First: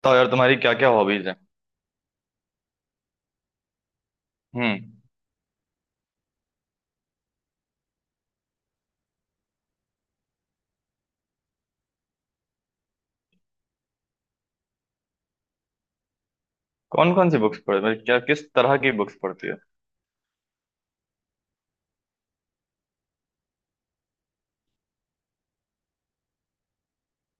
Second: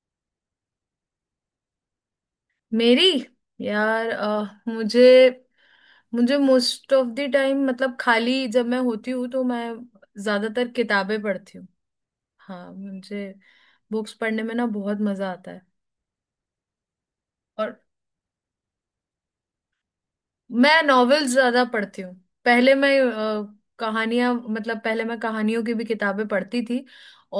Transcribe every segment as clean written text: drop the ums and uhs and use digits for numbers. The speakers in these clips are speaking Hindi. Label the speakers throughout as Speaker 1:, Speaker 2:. Speaker 1: बताओ यार, तुम्हारी क्या क्या हॉबीज है।
Speaker 2: मेरी यार
Speaker 1: हम्म।
Speaker 2: मुझे मुझे मोस्ट ऑफ द टाइम मतलब खाली जब मैं होती हूँ तो मैं ज्यादातर किताबें पढ़ती हूँ। हाँ मुझे बुक्स पढ़ने में ना बहुत मजा आता है।
Speaker 1: कौन कौन सी बुक्स
Speaker 2: और
Speaker 1: पढ़ मतलब क्या, किस तरह की बुक्स पढ़ती हो?
Speaker 2: मैं नॉवेल्स ज्यादा पढ़ती हूँ। पहले मैं कहानियां मतलब पहले मैं कहानियों की भी किताबें पढ़ती थी।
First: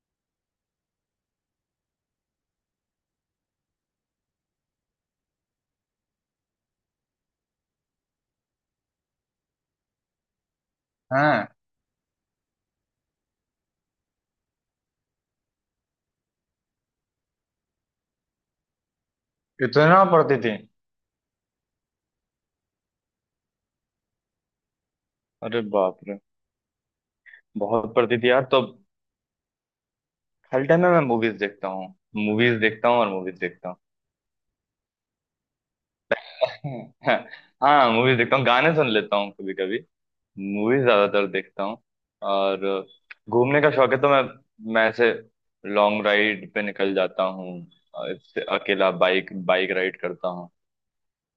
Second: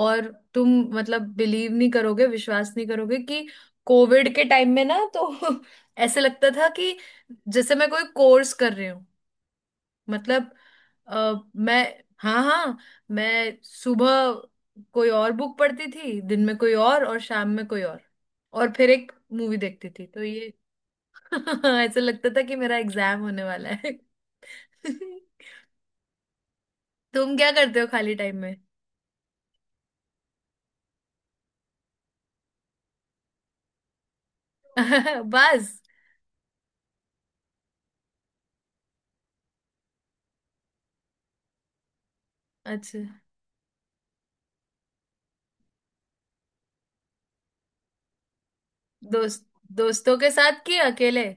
Speaker 2: और तुम मतलब बिलीव नहीं करोगे, विश्वास नहीं करोगे कि कोविड के टाइम में ना तो ऐसे लगता था कि जैसे मैं कोई कोर्स कर रही हूँ। मतलब
Speaker 1: हाँ।
Speaker 2: मैं, हाँ हाँ, मैं सुबह कोई और बुक पढ़ती थी, दिन में कोई और शाम में कोई और। और फिर एक मूवी देखती
Speaker 1: इतना
Speaker 2: थी, तो
Speaker 1: पढ़ती
Speaker 2: ये
Speaker 1: थी?
Speaker 2: ऐसा लगता था कि मेरा एग्जाम होने वाला है।
Speaker 1: अरे बाप रे।
Speaker 2: तुम क्या करते हो
Speaker 1: बहुत
Speaker 2: खाली
Speaker 1: पढ़ती थी
Speaker 2: टाइम
Speaker 1: यार,
Speaker 2: में?
Speaker 1: तो अब खाली टाइम में मैं मूवीज देखता हूँ। मूवीज देखता हूँ और मूवीज देखता हूँ।
Speaker 2: बस।
Speaker 1: हाँ, मूवीज देखता हूँ, गाने सुन लेता हूँ कभी कभी। मूवीज ज्यादातर देखता हूँ। और
Speaker 2: अच्छा।
Speaker 1: घूमने का शौक है, तो मैं ऐसे लॉन्ग राइड पे निकल जाता हूँ। और इससे अकेला बाइक
Speaker 2: दोस्त
Speaker 1: बाइक राइड
Speaker 2: दोस्तों
Speaker 1: करता
Speaker 2: के
Speaker 1: हूँ।
Speaker 2: साथ कि अकेले?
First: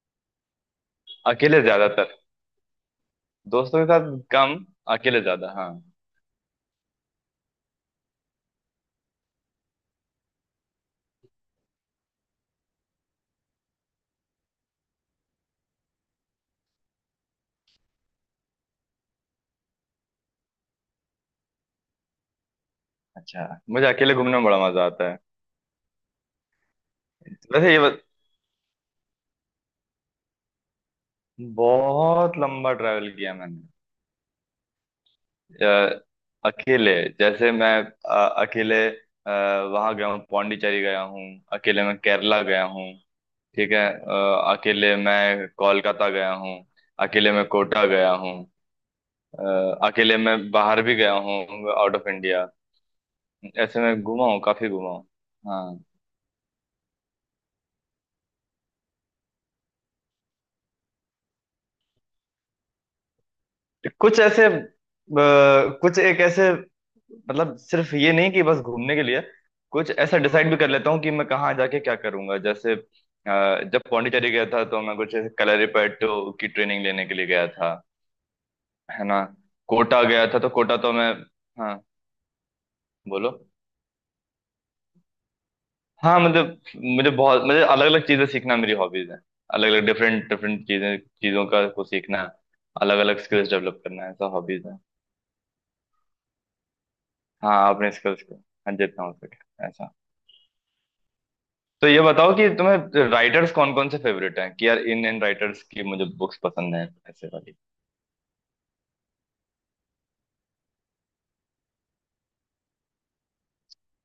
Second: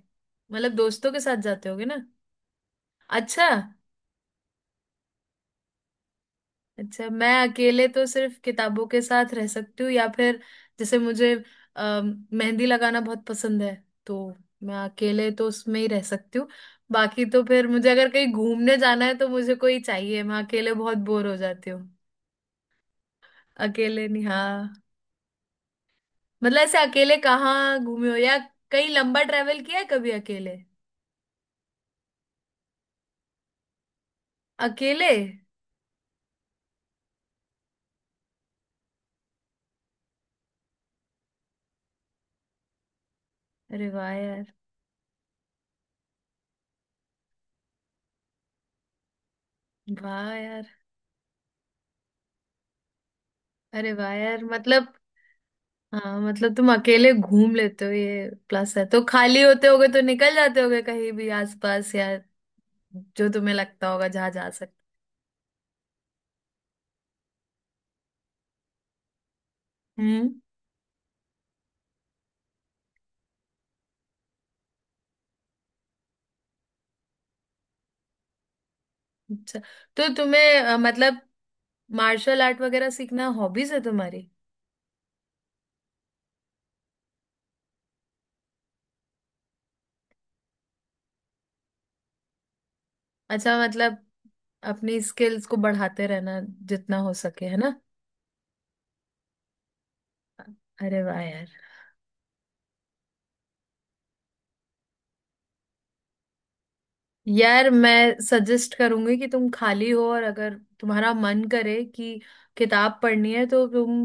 Speaker 2: मतलब दोस्तों के साथ
Speaker 1: अकेले
Speaker 2: जाते होगे ना।
Speaker 1: ज्यादातर।
Speaker 2: अच्छा।
Speaker 1: दोस्तों के साथ कम। अकेले ज्यादा, हाँ।
Speaker 2: अच्छा, मैं अकेले तो सिर्फ किताबों के साथ रह सकती हूँ, या फिर जैसे मुझे मेहंदी लगाना बहुत पसंद है, तो मैं अकेले तो उसमें ही रह सकती हूँ। बाकी तो फिर मुझे अगर कहीं घूमने जाना है तो मुझे कोई चाहिए, मैं अकेले बहुत बोर हो जाती हूँ।
Speaker 1: अच्छा, मुझे
Speaker 2: अकेले
Speaker 1: अकेले
Speaker 2: नहीं,
Speaker 1: घूमने में बड़ा
Speaker 2: हाँ।
Speaker 1: मजा आता है।
Speaker 2: मतलब ऐसे अकेले
Speaker 1: वैसे
Speaker 2: कहाँ
Speaker 1: ये बत-
Speaker 2: घूमे हो, या कहीं लंबा ट्रेवल किया है कभी अकेले?
Speaker 1: बहुत लंबा ट्रैवल किया मैंने।
Speaker 2: अकेले?
Speaker 1: अ, अकेले। जैसे मैं अकेले वहां गया हूँ, पौंडीचेरी गया हूँ। अकेले मैं केरला गया हूँ। ठीक है,
Speaker 2: अरे वाह यार।
Speaker 1: अकेले मैं कोलकाता गया हूँ। अकेले मैं कोटा गया हूँ। अकेले
Speaker 2: वाह
Speaker 1: मैं
Speaker 2: यार।
Speaker 1: बाहर भी गया हूँ। Out of India. ऐसे
Speaker 2: अरे
Speaker 1: मैं
Speaker 2: वाह
Speaker 1: घूमा हूँ,
Speaker 2: यार।
Speaker 1: काफी घूमा
Speaker 2: मतलब
Speaker 1: हूँ। हाँ।
Speaker 2: हाँ, मतलब तुम अकेले घूम लेते हो, ये प्लस है, तो खाली होते होगे तो निकल जाते होगे कहीं भी आसपास, या जो तुम्हें लगता होगा जहाँ जा सकते।
Speaker 1: कुछ एक ऐसे, मतलब सिर्फ ये नहीं कि बस घूमने के लिए। कुछ ऐसा
Speaker 2: हम्म।
Speaker 1: डिसाइड भी कर लेता हूँ कि मैं कहाँ जाके क्या करूंगा। जैसे जब पौंडीचेरी गया था, तो मैं कुछ कलरीपयट्टू की ट्रेनिंग लेने के लिए गया था। है ना।
Speaker 2: अच्छा,
Speaker 1: कोटा
Speaker 2: तो
Speaker 1: गया था तो
Speaker 2: तुम्हें
Speaker 1: कोटा तो मैं।
Speaker 2: मतलब
Speaker 1: हाँ।
Speaker 2: मार्शल आर्ट वगैरह सीखना
Speaker 1: बोलो।
Speaker 2: हॉबीज है तुम्हारी?
Speaker 1: हाँ मतलब मुझे अलग अलग चीजें सीखना मेरी हॉबीज है। अलग अलग डिफरेंट डिफरेंट चीजें चीजों का को सीखना। अलग अलग स्किल्स
Speaker 2: अच्छा,
Speaker 1: डेवलप
Speaker 2: मतलब
Speaker 1: करना, ऐसा हॉबीज है।
Speaker 2: अपनी स्किल्स को बढ़ाते रहना जितना हो सके, है
Speaker 1: हाँ,
Speaker 2: ना।
Speaker 1: अपने स्किल्स को। हाँ, जितना हो सके, ऐसा।
Speaker 2: अरे वाह यार।
Speaker 1: तो ये बताओ कि तुम्हें राइटर्स कौन कौन से फेवरेट हैं कि यार इन इन राइटर्स की मुझे बुक्स पसंद हैं, ऐसे वाली।
Speaker 2: यार मैं सजेस्ट करूंगी कि तुम खाली हो और अगर तुम्हारा मन करे कि किताब पढ़नी है, तो तुम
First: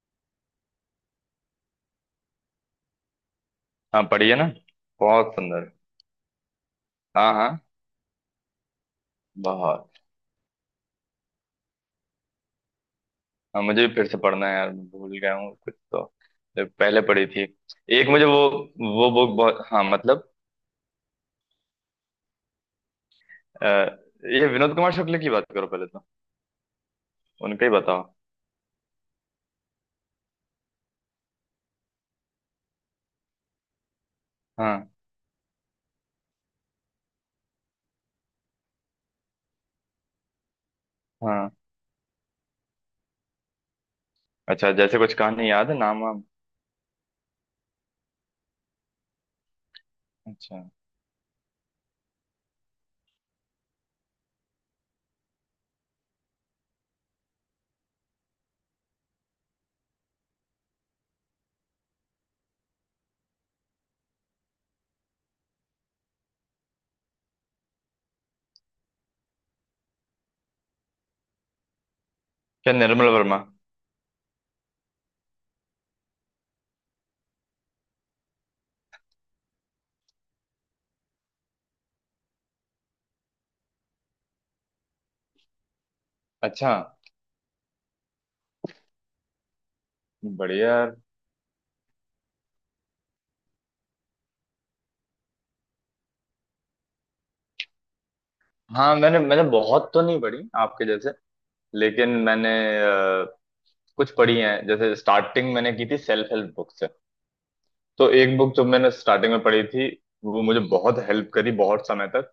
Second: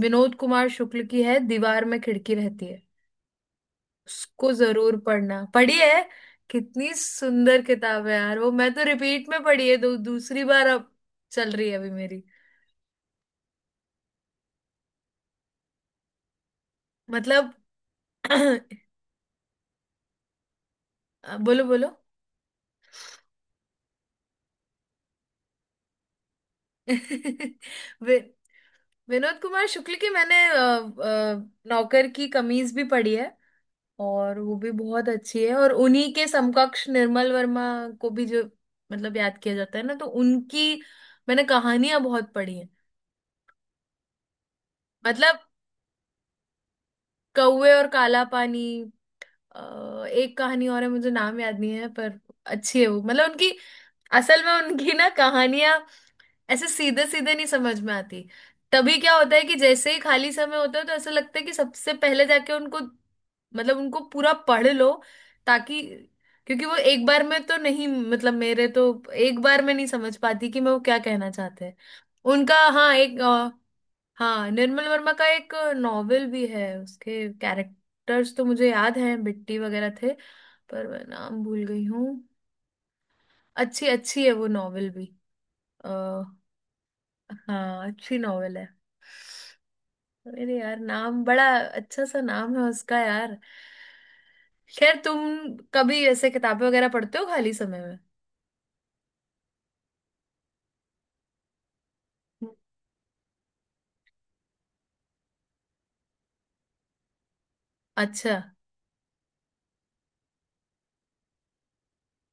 Speaker 2: विनोद कुमार शुक्ल की है दीवार में खिड़की रहती है,
Speaker 1: हाँ, पढ़िए ना।
Speaker 2: उसको जरूर
Speaker 1: बहुत
Speaker 2: पढ़ना।
Speaker 1: सुंदर।
Speaker 2: पढ़ी है? कितनी
Speaker 1: हाँ
Speaker 2: सुंदर
Speaker 1: हाँ।
Speaker 2: किताब है यार। वो मैं तो रिपीट में पढ़ी है,
Speaker 1: बहुत।
Speaker 2: दो दूसरी बार अब चल रही है अभी मेरी।
Speaker 1: हाँ, मुझे भी फिर से पढ़ना है यार, मैं भूल गया हूँ कुछ तो, जो पहले पढ़ी थी।
Speaker 2: मतलब
Speaker 1: एक मुझे वो वो बुक बहुत, हाँ मतलब।
Speaker 2: बोलो बोलो।
Speaker 1: अ, ये विनोद कुमार शुक्ल की बात करो पहले तो, उनका ही बताओ।
Speaker 2: वि, विनोद कुमार शुक्ल की मैंने नौकर की कमीज भी पढ़ी है, और वो भी
Speaker 1: हाँ
Speaker 2: बहुत अच्छी है। और उन्हीं के समकक्ष निर्मल वर्मा को भी जो मतलब याद किया जाता है ना, तो उनकी मैंने
Speaker 1: हाँ।
Speaker 2: कहानियां बहुत पढ़ी हैं।
Speaker 1: अच्छा, जैसे कुछ
Speaker 2: मतलब
Speaker 1: कहानी याद है, नाम वाम?
Speaker 2: कौवे और काला पानी, एक
Speaker 1: अच्छा।
Speaker 2: कहानी और है मुझे नाम याद नहीं है, पर अच्छी है वो, मतलब उनकी। असल में उनकी ना कहानियां ऐसे सीधे सीधे नहीं समझ में आती। तभी क्या होता है कि जैसे ही खाली समय होता है तो ऐसा लगता है कि सबसे पहले जाके उनको मतलब उनको पूरा पढ़ लो, ताकि, क्योंकि वो एक बार में तो नहीं, मतलब मेरे तो एक बार में नहीं समझ पाती कि मैं वो क्या कहना चाहते हैं उनका।
Speaker 1: क्या
Speaker 2: हाँ
Speaker 1: निर्मल
Speaker 2: एक
Speaker 1: वर्मा?
Speaker 2: हाँ, निर्मल वर्मा का एक नॉवेल भी है, उसके कैरेक्टर्स तो मुझे याद हैं, बिट्टी वगैरह थे, पर मैं नाम भूल गई हूँ। अच्छी, अच्छी है वो नॉवेल भी।
Speaker 1: अच्छा।
Speaker 2: हाँ अच्छी नॉवेल है। अरे
Speaker 1: बढ़िया
Speaker 2: यार
Speaker 1: यार।
Speaker 2: नाम बड़ा अच्छा सा नाम है उसका यार। खैर, तुम कभी ऐसे किताबें वगैरह पढ़ते हो खाली समय में?
Speaker 1: हाँ, मैंने मैंने बहुत तो नहीं पढ़ी आपके जैसे, लेकिन मैंने अ, कुछ पढ़ी हैं। जैसे स्टार्टिंग मैंने की थी सेल्फ हेल्प बुक से। तो
Speaker 2: अच्छा।
Speaker 1: एक बुक जो मैंने स्टार्टिंग में पढ़ी थी, वो मुझे बहुत हेल्प करी, बहुत समय तक।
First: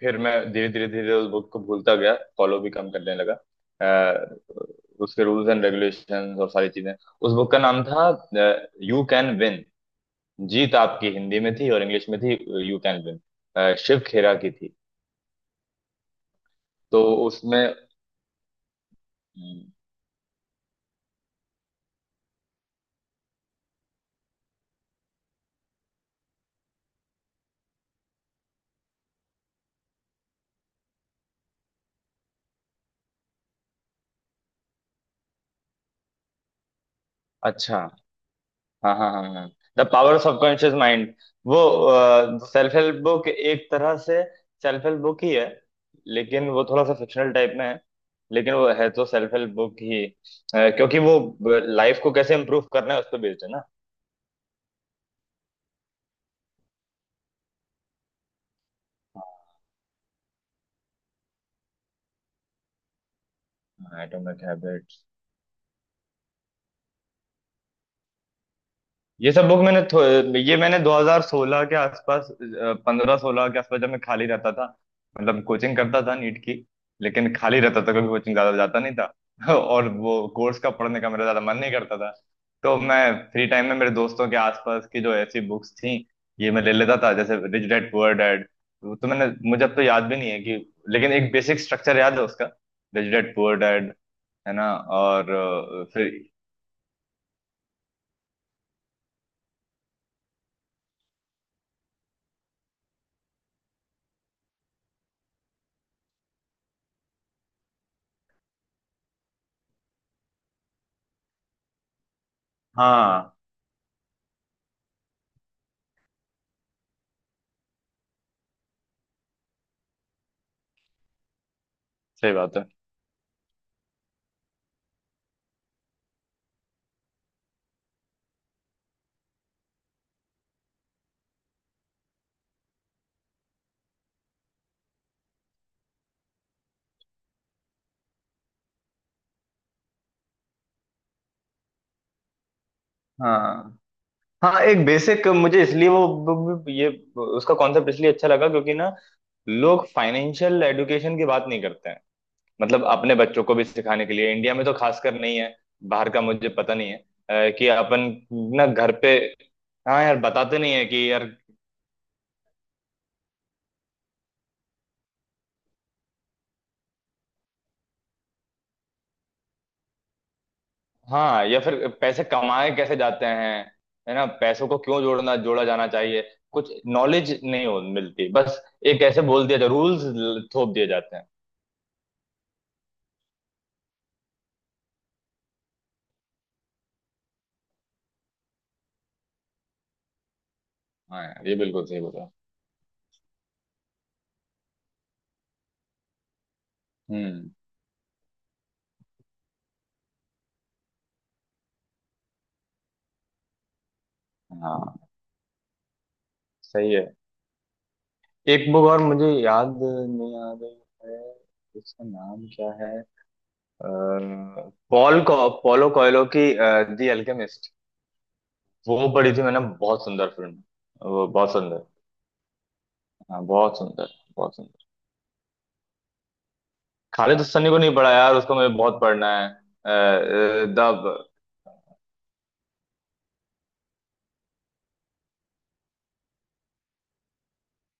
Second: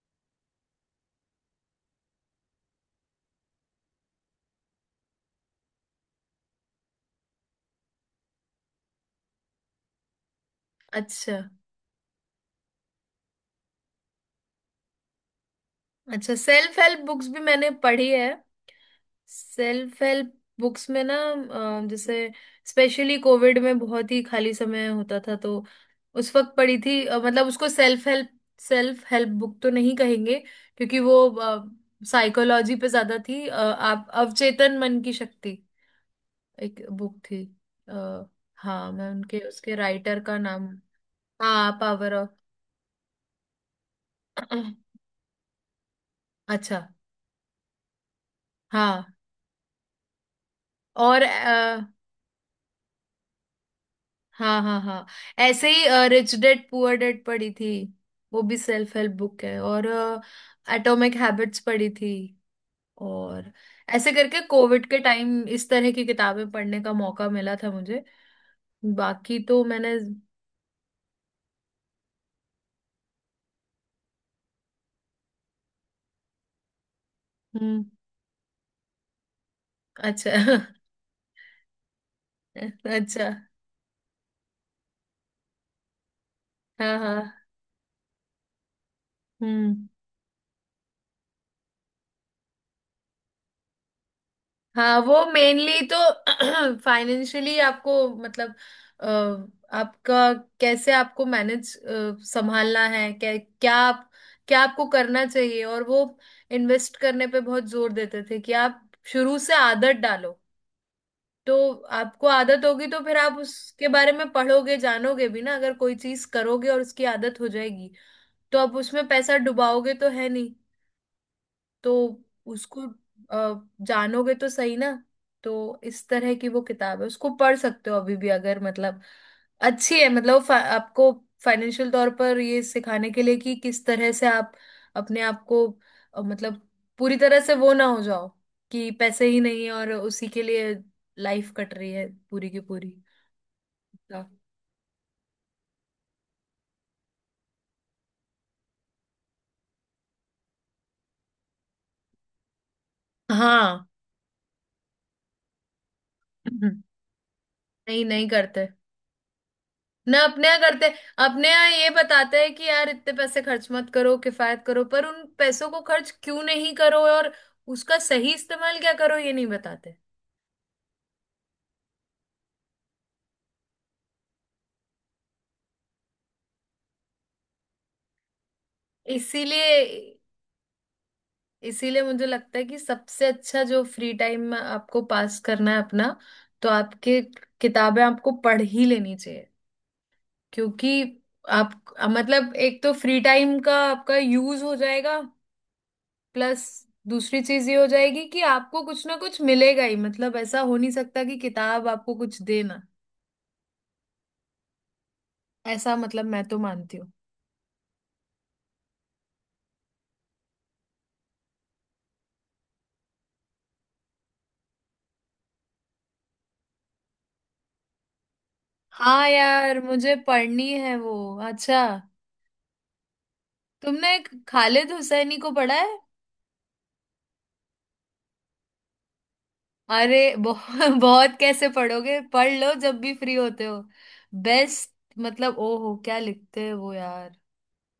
Speaker 1: फिर मैं धीरे धीरे धीरे उस बुक को भूलता गया, फॉलो भी कम करने लगा अ, उसके रूल्स एंड रेगुलेशंस और सारी चीजें। उस बुक का नाम था यू कैन विन। जीत आपकी
Speaker 2: अच्छा।
Speaker 1: हिंदी में थी और इंग्लिश में थी। You can win, Shiv Khera की थी।
Speaker 2: अच्छा, सेल्फ हेल्प
Speaker 1: तो
Speaker 2: बुक्स भी मैंने
Speaker 1: उसमें।
Speaker 2: पढ़ी है। सेल्फ हेल्प बुक्स में ना जैसे स्पेशली कोविड में बहुत ही खाली समय होता था, तो उस वक्त पढ़ी थी। मतलब उसको सेल्फ हेल्प बुक तो नहीं कहेंगे, क्योंकि वो साइकोलॉजी पे ज्यादा थी। आप अवचेतन मन की शक्ति, एक बुक थी।
Speaker 1: अच्छा।
Speaker 2: आ, हाँ,
Speaker 1: हाँ
Speaker 2: मैं
Speaker 1: हाँ हाँ
Speaker 2: उनके,
Speaker 1: हाँ।
Speaker 2: उसके
Speaker 1: द पावर
Speaker 2: राइटर
Speaker 1: ऑफ
Speaker 2: का नाम।
Speaker 1: Subconscious mind. वो
Speaker 2: हाँ, power of.
Speaker 1: Self help book एक तरह से सेल्फ हेल्प बुक ही है। लेकिन वो
Speaker 2: अच्छा।
Speaker 1: थोड़ा सा फिक्शनल टाइप में है। लेकिन वो है
Speaker 2: हाँ।
Speaker 1: तो सेल्फ हेल्प बुक ही। क्योंकि वो
Speaker 2: और
Speaker 1: लाइफ को कैसे इम्प्रूव करना है, उस पर बेस्ड है ना।
Speaker 2: हाँ हाँ हाँ। ऐसे ही रिच डेड पुअर डेड पढ़ी थी, वो भी सेल्फ हेल्प बुक है। और एटॉमिक हैबिट्स पढ़ी थी, और ऐसे करके
Speaker 1: एटॉमिक
Speaker 2: कोविड के
Speaker 1: हैबिट।
Speaker 2: टाइम इस तरह की किताबें पढ़ने का मौका मिला था मुझे।
Speaker 1: ये
Speaker 2: बाकी
Speaker 1: सब बुक
Speaker 2: तो
Speaker 1: मैंने
Speaker 2: मैंने,
Speaker 1: थो- ये मैंने 2016 के आसपास, 15-16 के आसपास, जब मैं खाली रहता था। मतलब कोचिंग करता था नीट की, लेकिन खाली रहता
Speaker 2: हम्म।
Speaker 1: था क्योंकि कोचिंग ज्यादा जाता नहीं था। और वो
Speaker 2: अच्छा।
Speaker 1: कोर्स का पढ़ने का मेरा ज्यादा मन नहीं करता था। तो मैं
Speaker 2: अच्छा।
Speaker 1: फ्री टाइम में मेरे दोस्तों के आसपास की जो ऐसी बुक्स थी, ये मैं ले
Speaker 2: हाँ
Speaker 1: लेता था, जैसे
Speaker 2: हाँ।
Speaker 1: Rich dad poor dad. तो मैंने मुझे अब तो
Speaker 2: हम्म।
Speaker 1: याद भी नहीं है कि, लेकिन एक बेसिक स्ट्रक्चर याद है उसका, रिच डैड पुअर डैड। है ना।
Speaker 2: हाँ, वो
Speaker 1: और
Speaker 2: मेनली तो
Speaker 1: फिर।
Speaker 2: फाइनेंशियली आपको, मतलब अ, आपका कैसे, आपको मैनेज, संभालना है, क्या क्या आप, क्या आपको करना चाहिए, और वो इन्वेस्ट करने पे बहुत जोर देते थे कि आप शुरू से आदत डालो। तो आपको आदत होगी तो फिर
Speaker 1: हाँ,
Speaker 2: आप उसके बारे में पढ़ोगे, जानोगे भी ना, अगर कोई चीज करोगे और उसकी आदत हो जाएगी, तो आप उसमें पैसा डुबाओगे तो है, तो
Speaker 1: सही बात है।
Speaker 2: उसको जानोगे तो सही ना। तो इस तरह की वो किताब है, उसको पढ़ सकते हो अभी भी अगर, मतलब अच्छी है मतलब आपको फाइनेंशियल तौर पर ये सिखाने के लिए कि किस तरह से आप अपने आप को मतलब पूरी तरह से वो ना हो जाओ कि पैसे ही नहीं है और उसी के लिए लाइफ कट रही है पूरी की पूरी।
Speaker 1: हाँ हाँ। हाँ, एक बेसिक मुझे इसलिए वो, ये उसका कॉन्सेप्ट इसलिए अच्छा लगा क्योंकि ना, लोग फाइनेंशियल एडुकेशन की बात नहीं करते हैं। मतलब अपने बच्चों को भी
Speaker 2: हाँ।
Speaker 1: सिखाने के लिए, इंडिया में तो खासकर नहीं है। बाहर का मुझे पता नहीं है कि
Speaker 2: नहीं,
Speaker 1: अपन,
Speaker 2: नहीं करते
Speaker 1: ना घर पे। हाँ यार,
Speaker 2: ना अपने
Speaker 1: बताते
Speaker 2: यहाँ
Speaker 1: नहीं है
Speaker 2: करते,
Speaker 1: कि यार।
Speaker 2: अपने यहाँ ये बताते हैं कि यार इतने पैसे खर्च मत करो, किफायत करो, पर उन पैसों को खर्च क्यों नहीं करो और उसका सही इस्तेमाल क्या करो ये नहीं बताते।
Speaker 1: हाँ, या फिर पैसे कमाए कैसे जाते हैं, है ना, पैसों को क्यों जोड़ना जोड़ा जाना चाहिए, कुछ नॉलेज नहीं हो मिलती। बस एक ऐसे बोल दिया
Speaker 2: इसीलिए
Speaker 1: जाता, रूल्स थोप दिए जाते हैं।
Speaker 2: इसीलिए मुझे लगता है कि सबसे अच्छा जो फ्री टाइम में आपको पास करना है अपना, तो आपके किताबें आपको पढ़ ही लेनी चाहिए। क्योंकि
Speaker 1: हाँ यार, ये बिल्कुल
Speaker 2: आप,
Speaker 1: सही बोला।
Speaker 2: मतलब एक तो फ्री टाइम का आपका यूज हो जाएगा, प्लस दूसरी
Speaker 1: हम्म।
Speaker 2: चीज ये हो जाएगी कि आपको कुछ ना कुछ मिलेगा ही, मतलब ऐसा हो नहीं सकता कि किताब आपको कुछ देना,
Speaker 1: हाँ।
Speaker 2: ऐसा मतलब मैं तो
Speaker 1: सही
Speaker 2: मानती
Speaker 1: है।
Speaker 2: हूँ।
Speaker 1: एक बुक और मुझे याद नहीं आ रही है। इसका नाम क्या है? पॉलो कोयलो की, दी अल्केमिस्ट। वो
Speaker 2: हाँ
Speaker 1: पढ़ी थी मैंने,
Speaker 2: यार,
Speaker 1: बहुत
Speaker 2: मुझे
Speaker 1: सुंदर फिल्म।
Speaker 2: पढ़नी है वो।
Speaker 1: वो बहुत
Speaker 2: अच्छा,
Speaker 1: सुंदर। हाँ, बहुत
Speaker 2: तुमने
Speaker 1: सुंदर।
Speaker 2: एक
Speaker 1: बहुत सुंदर।
Speaker 2: खालिद हुसैनी को पढ़ा है?
Speaker 1: खालिद हसनी को नहीं पढ़ा यार, उसको मुझे बहुत पढ़ना है।
Speaker 2: अरे बहुत।
Speaker 1: द
Speaker 2: बहुत कैसे पढ़ोगे, पढ़ लो जब भी फ्री होते हो, बेस्ट। मतलब ओहो, क्या लिखते हैं वो यार,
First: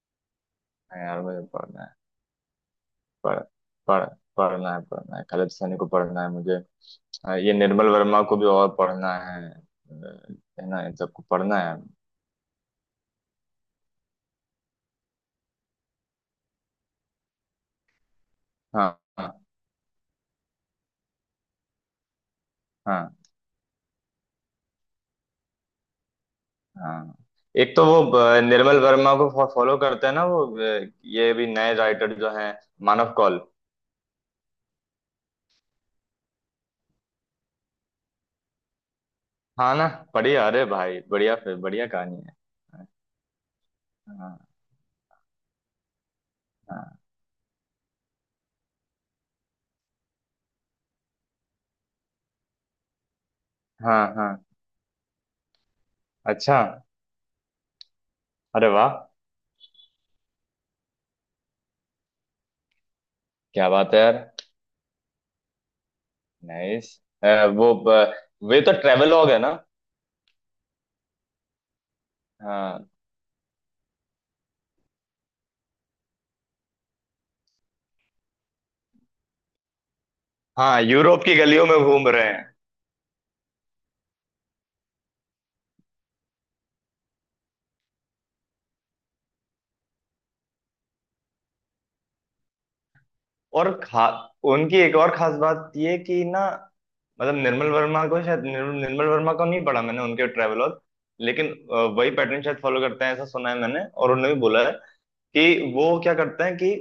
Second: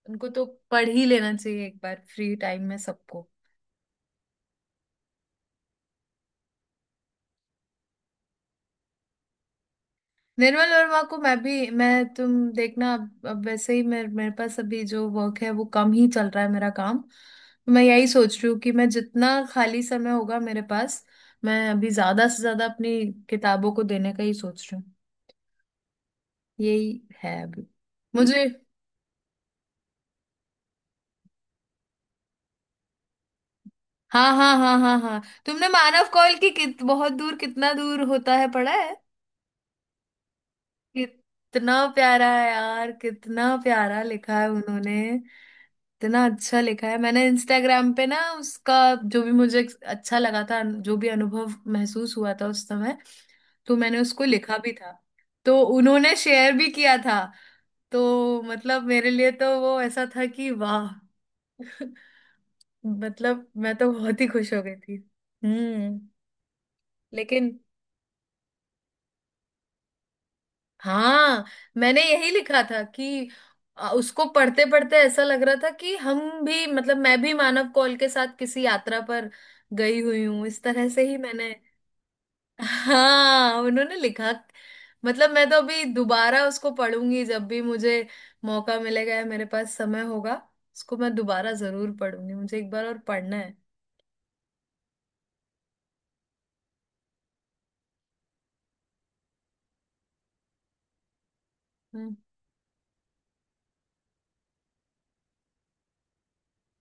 Speaker 2: उनको तो पढ़
Speaker 1: हाँ
Speaker 2: ही
Speaker 1: यार,
Speaker 2: लेना
Speaker 1: मुझे
Speaker 2: चाहिए एक
Speaker 1: पढ़ना है।
Speaker 2: बार फ्री टाइम में सबको।
Speaker 1: पढ़ पढ़ पढ़ना है, पढ़ना है, खालिद हसनी को पढ़ना है मुझे। ये निर्मल वर्मा को भी और पढ़ना है है
Speaker 2: निर्मल
Speaker 1: ना, इन
Speaker 2: वर्मा को
Speaker 1: सबको
Speaker 2: मैं भी,
Speaker 1: पढ़ना है।
Speaker 2: मैं तुम देखना, अब वैसे ही मेरे मेरे पास अभी जो वर्क है वो कम ही चल रहा है मेरा काम। मैं यही सोच रही हूँ कि मैं
Speaker 1: हाँ
Speaker 2: जितना
Speaker 1: हाँ
Speaker 2: खाली समय होगा मेरे पास, मैं अभी ज्यादा से ज्यादा अपनी
Speaker 1: हाँ।
Speaker 2: किताबों को देने का ही सोच रही हूँ। यही
Speaker 1: हाँ,
Speaker 2: है अभी।
Speaker 1: एक तो वो
Speaker 2: मुझे,
Speaker 1: निर्मल वर्मा को फॉलो करते हैं ना, वो ये भी नए राइटर जो हैं, मानव कौल।
Speaker 2: हाँ हाँ हाँ हाँ हाँ, तुमने मानव कौल की कित बहुत दूर कितना दूर होता है पढ़ा है?
Speaker 1: हाँ ना। बढ़िया, अरे भाई बढ़िया, फिर
Speaker 2: कितना
Speaker 1: बढ़िया कहानी
Speaker 2: प्यारा
Speaker 1: है।
Speaker 2: है यार, कितना प्यारा लिखा
Speaker 1: हाँ
Speaker 2: है उन्होंने। इतना अच्छा लिखा है।
Speaker 1: हाँ
Speaker 2: मैंने इंस्टाग्राम पे ना उसका, जो भी मुझे अच्छा लगा था, जो भी अनुभव महसूस हुआ था उस समय, तो मैंने
Speaker 1: हाँ
Speaker 2: उसको
Speaker 1: हाँ।
Speaker 2: लिखा भी था। तो उन्होंने शेयर
Speaker 1: अच्छा।
Speaker 2: भी किया था। तो
Speaker 1: अरे
Speaker 2: मतलब
Speaker 1: वाह।
Speaker 2: मेरे लिए तो वो ऐसा था कि वाह। मतलब
Speaker 1: क्या
Speaker 2: मैं तो
Speaker 1: बात है यार।
Speaker 2: बहुत ही खुश हो गई थी। हम्म।
Speaker 1: नाइस।
Speaker 2: लेकिन
Speaker 1: वो ब- वे तो ट्रेवलॉग है ना।
Speaker 2: हाँ, मैंने यही लिखा था
Speaker 1: हाँ।
Speaker 2: कि उसको पढ़ते पढ़ते ऐसा लग रहा था कि हम भी, मतलब मैं भी मानव कौल के साथ किसी यात्रा पर गई हुई हूँ, इस
Speaker 1: हाँ,
Speaker 2: तरह से ही
Speaker 1: यूरोप की
Speaker 2: मैंने।
Speaker 1: गलियों में घूम रहे हैं।
Speaker 2: हाँ उन्होंने लिखा। मतलब मैं तो अभी दोबारा उसको पढ़ूंगी जब भी मुझे मौका मिलेगा या मेरे पास समय होगा। उसको मैं दोबारा जरूर पढ़ूंगी, मुझे एक बार और पढ़ना है।
Speaker 1: और खा उनकी एक और खास बात ये कि ना, मतलब निर्मल निर्मल वर्मा को नहीं पढ़ा मैंने, उनके ट्रेवलॉग। लेकिन वही
Speaker 2: हम्म।
Speaker 1: पैटर्न शायद फॉलो करते हैं, ऐसा सुना है मैंने, और उन्होंने भी बोला है कि वो क्या करते हैं कि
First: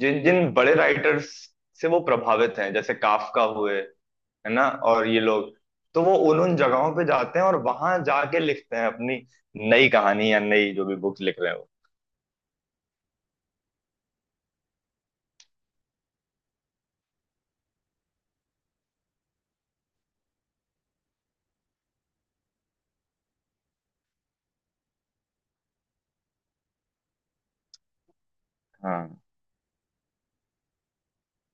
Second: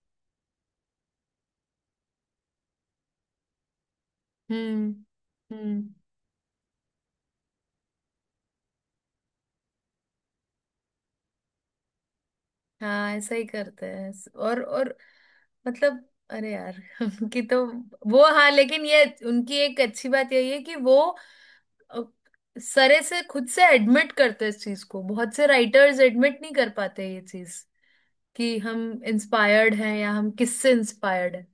Speaker 1: जिन जिन बड़े राइटर्स से वो प्रभावित हैं, जैसे काफका हुए, है ना,
Speaker 2: हम्म।
Speaker 1: और ये लोग,
Speaker 2: हम्म,
Speaker 1: तो वो उन उन जगहों पे जाते हैं और वहां जाके लिखते हैं अपनी नई कहानी या नई जो भी बुक लिख रहे हो।
Speaker 2: हाँ ऐसा ही करते हैं। और मतलब, अरे यार कि तो वो, हाँ लेकिन ये उनकी एक अच्छी बात यही है कि वो अ, सरे से खुद से एडमिट करते हैं इस चीज को, बहुत से राइटर्स एडमिट नहीं कर पाते ये चीज, कि हम
Speaker 1: हाँ
Speaker 2: इंस्पायर्ड हैं, या हम किससे इंस्पायर्ड हैं।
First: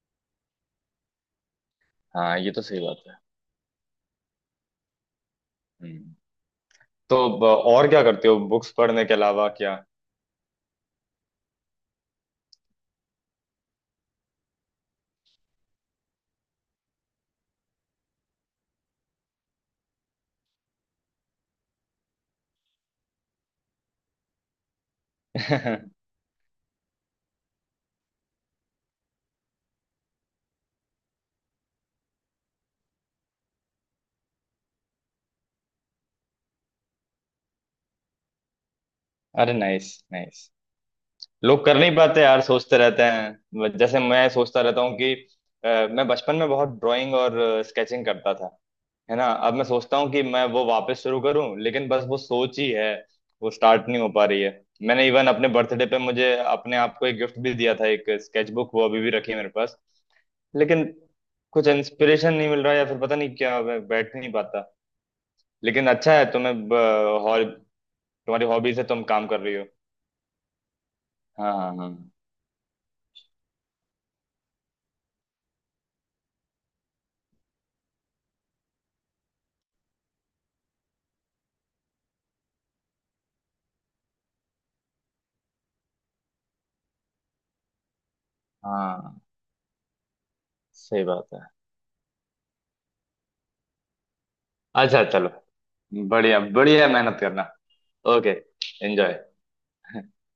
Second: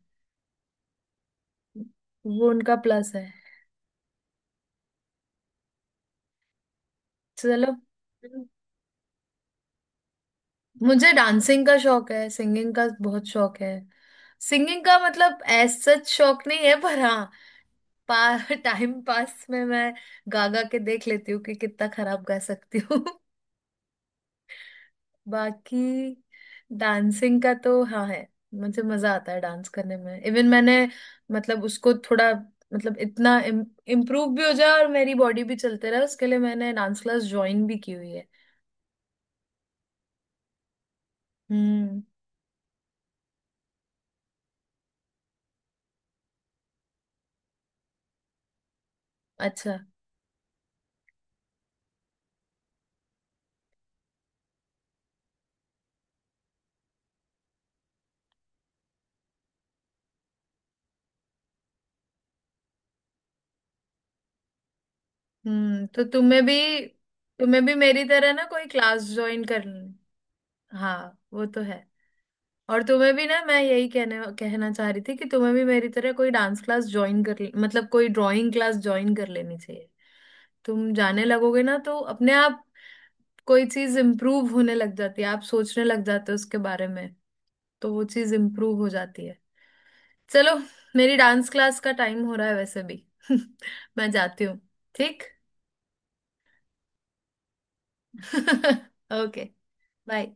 Speaker 1: हाँ,
Speaker 2: वो
Speaker 1: ये तो
Speaker 2: उनका
Speaker 1: सही बात
Speaker 2: प्लस
Speaker 1: है।
Speaker 2: है।
Speaker 1: हम्म। तो ब-
Speaker 2: चलो।
Speaker 1: और क्या करते हो बुक्स पढ़ने के अलावा क्या?
Speaker 2: मुझे डांसिंग का शौक है, सिंगिंग का बहुत शौक है। सिंगिंग का मतलब एज सच शौक नहीं है, पर हाँ पार टाइम पास में मैं गा गा के देख लेती हूँ कि कितना खराब गा सकती हूँ। बाकी डांसिंग का तो हाँ है। मुझे मजा आता है डांस करने में। इवन मैंने, मतलब उसको थोड़ा, मतलब इतना इम्प्रूव भी हो जाए और मेरी बॉडी भी चलते रहे, उसके लिए मैंने डांस क्लास ज्वाइन भी की हुई है।
Speaker 1: अरे नाइस नाइस। लोग कर नहीं
Speaker 2: हम्म।
Speaker 1: पाते यार, सोचते रहते हैं, जैसे मैं सोचता रहता हूँ कि मैं बचपन में बहुत ड्राइंग और स्केचिंग करता था। है ना। अब मैं
Speaker 2: अच्छा।
Speaker 1: सोचता हूँ कि मैं वो वापस शुरू करूँ, लेकिन बस वो सोच ही है। वो स्टार्ट नहीं हो पा रही है। मैंने इवन अपने बर्थडे पे मुझे अपने आप को एक गिफ्ट भी दिया था, एक स्केचबुक, वो अभी भी रखी है मेरे पास। लेकिन कुछ इंस्पिरेशन नहीं मिल रहा या फिर पता नहीं क्या, मैं बैठ नहीं पाता।
Speaker 2: हम्म,
Speaker 1: लेकिन
Speaker 2: तो
Speaker 1: अच्छा है,
Speaker 2: तुम्हें भी
Speaker 1: तुम्हें हॉल
Speaker 2: तुम्हें भी मेरी तरह ना
Speaker 1: तुम्हारी
Speaker 2: कोई
Speaker 1: हॉबी से
Speaker 2: क्लास
Speaker 1: तुम काम कर
Speaker 2: ज्वाइन
Speaker 1: रही हो।
Speaker 2: करनी। हाँ वो
Speaker 1: हाँ
Speaker 2: तो
Speaker 1: हाँ
Speaker 2: है।
Speaker 1: हाँ।
Speaker 2: और तुम्हें भी ना मैं यही कहने, कहना चाह रही थी कि तुम्हें भी मेरी तरह कोई डांस क्लास ज्वाइन मतलब कोई ड्राइंग क्लास ज्वाइन कर लेनी चाहिए। तुम जाने लगोगे ना तो अपने आप कोई चीज इम्प्रूव होने लग जाती है, आप सोचने लग जाते हो उसके बारे में, तो वो चीज इम्प्रूव हो
Speaker 1: हाँ,
Speaker 2: जाती है। चलो,
Speaker 1: सही
Speaker 2: मेरी
Speaker 1: बात है।
Speaker 2: डांस क्लास का टाइम हो रहा है वैसे भी। मैं जाती हूँ।
Speaker 1: अच्छा
Speaker 2: ठीक।
Speaker 1: चलो। बढ़िया बढ़िया, मेहनत करना। ओके। एंजॉय।
Speaker 2: ओके। बाय।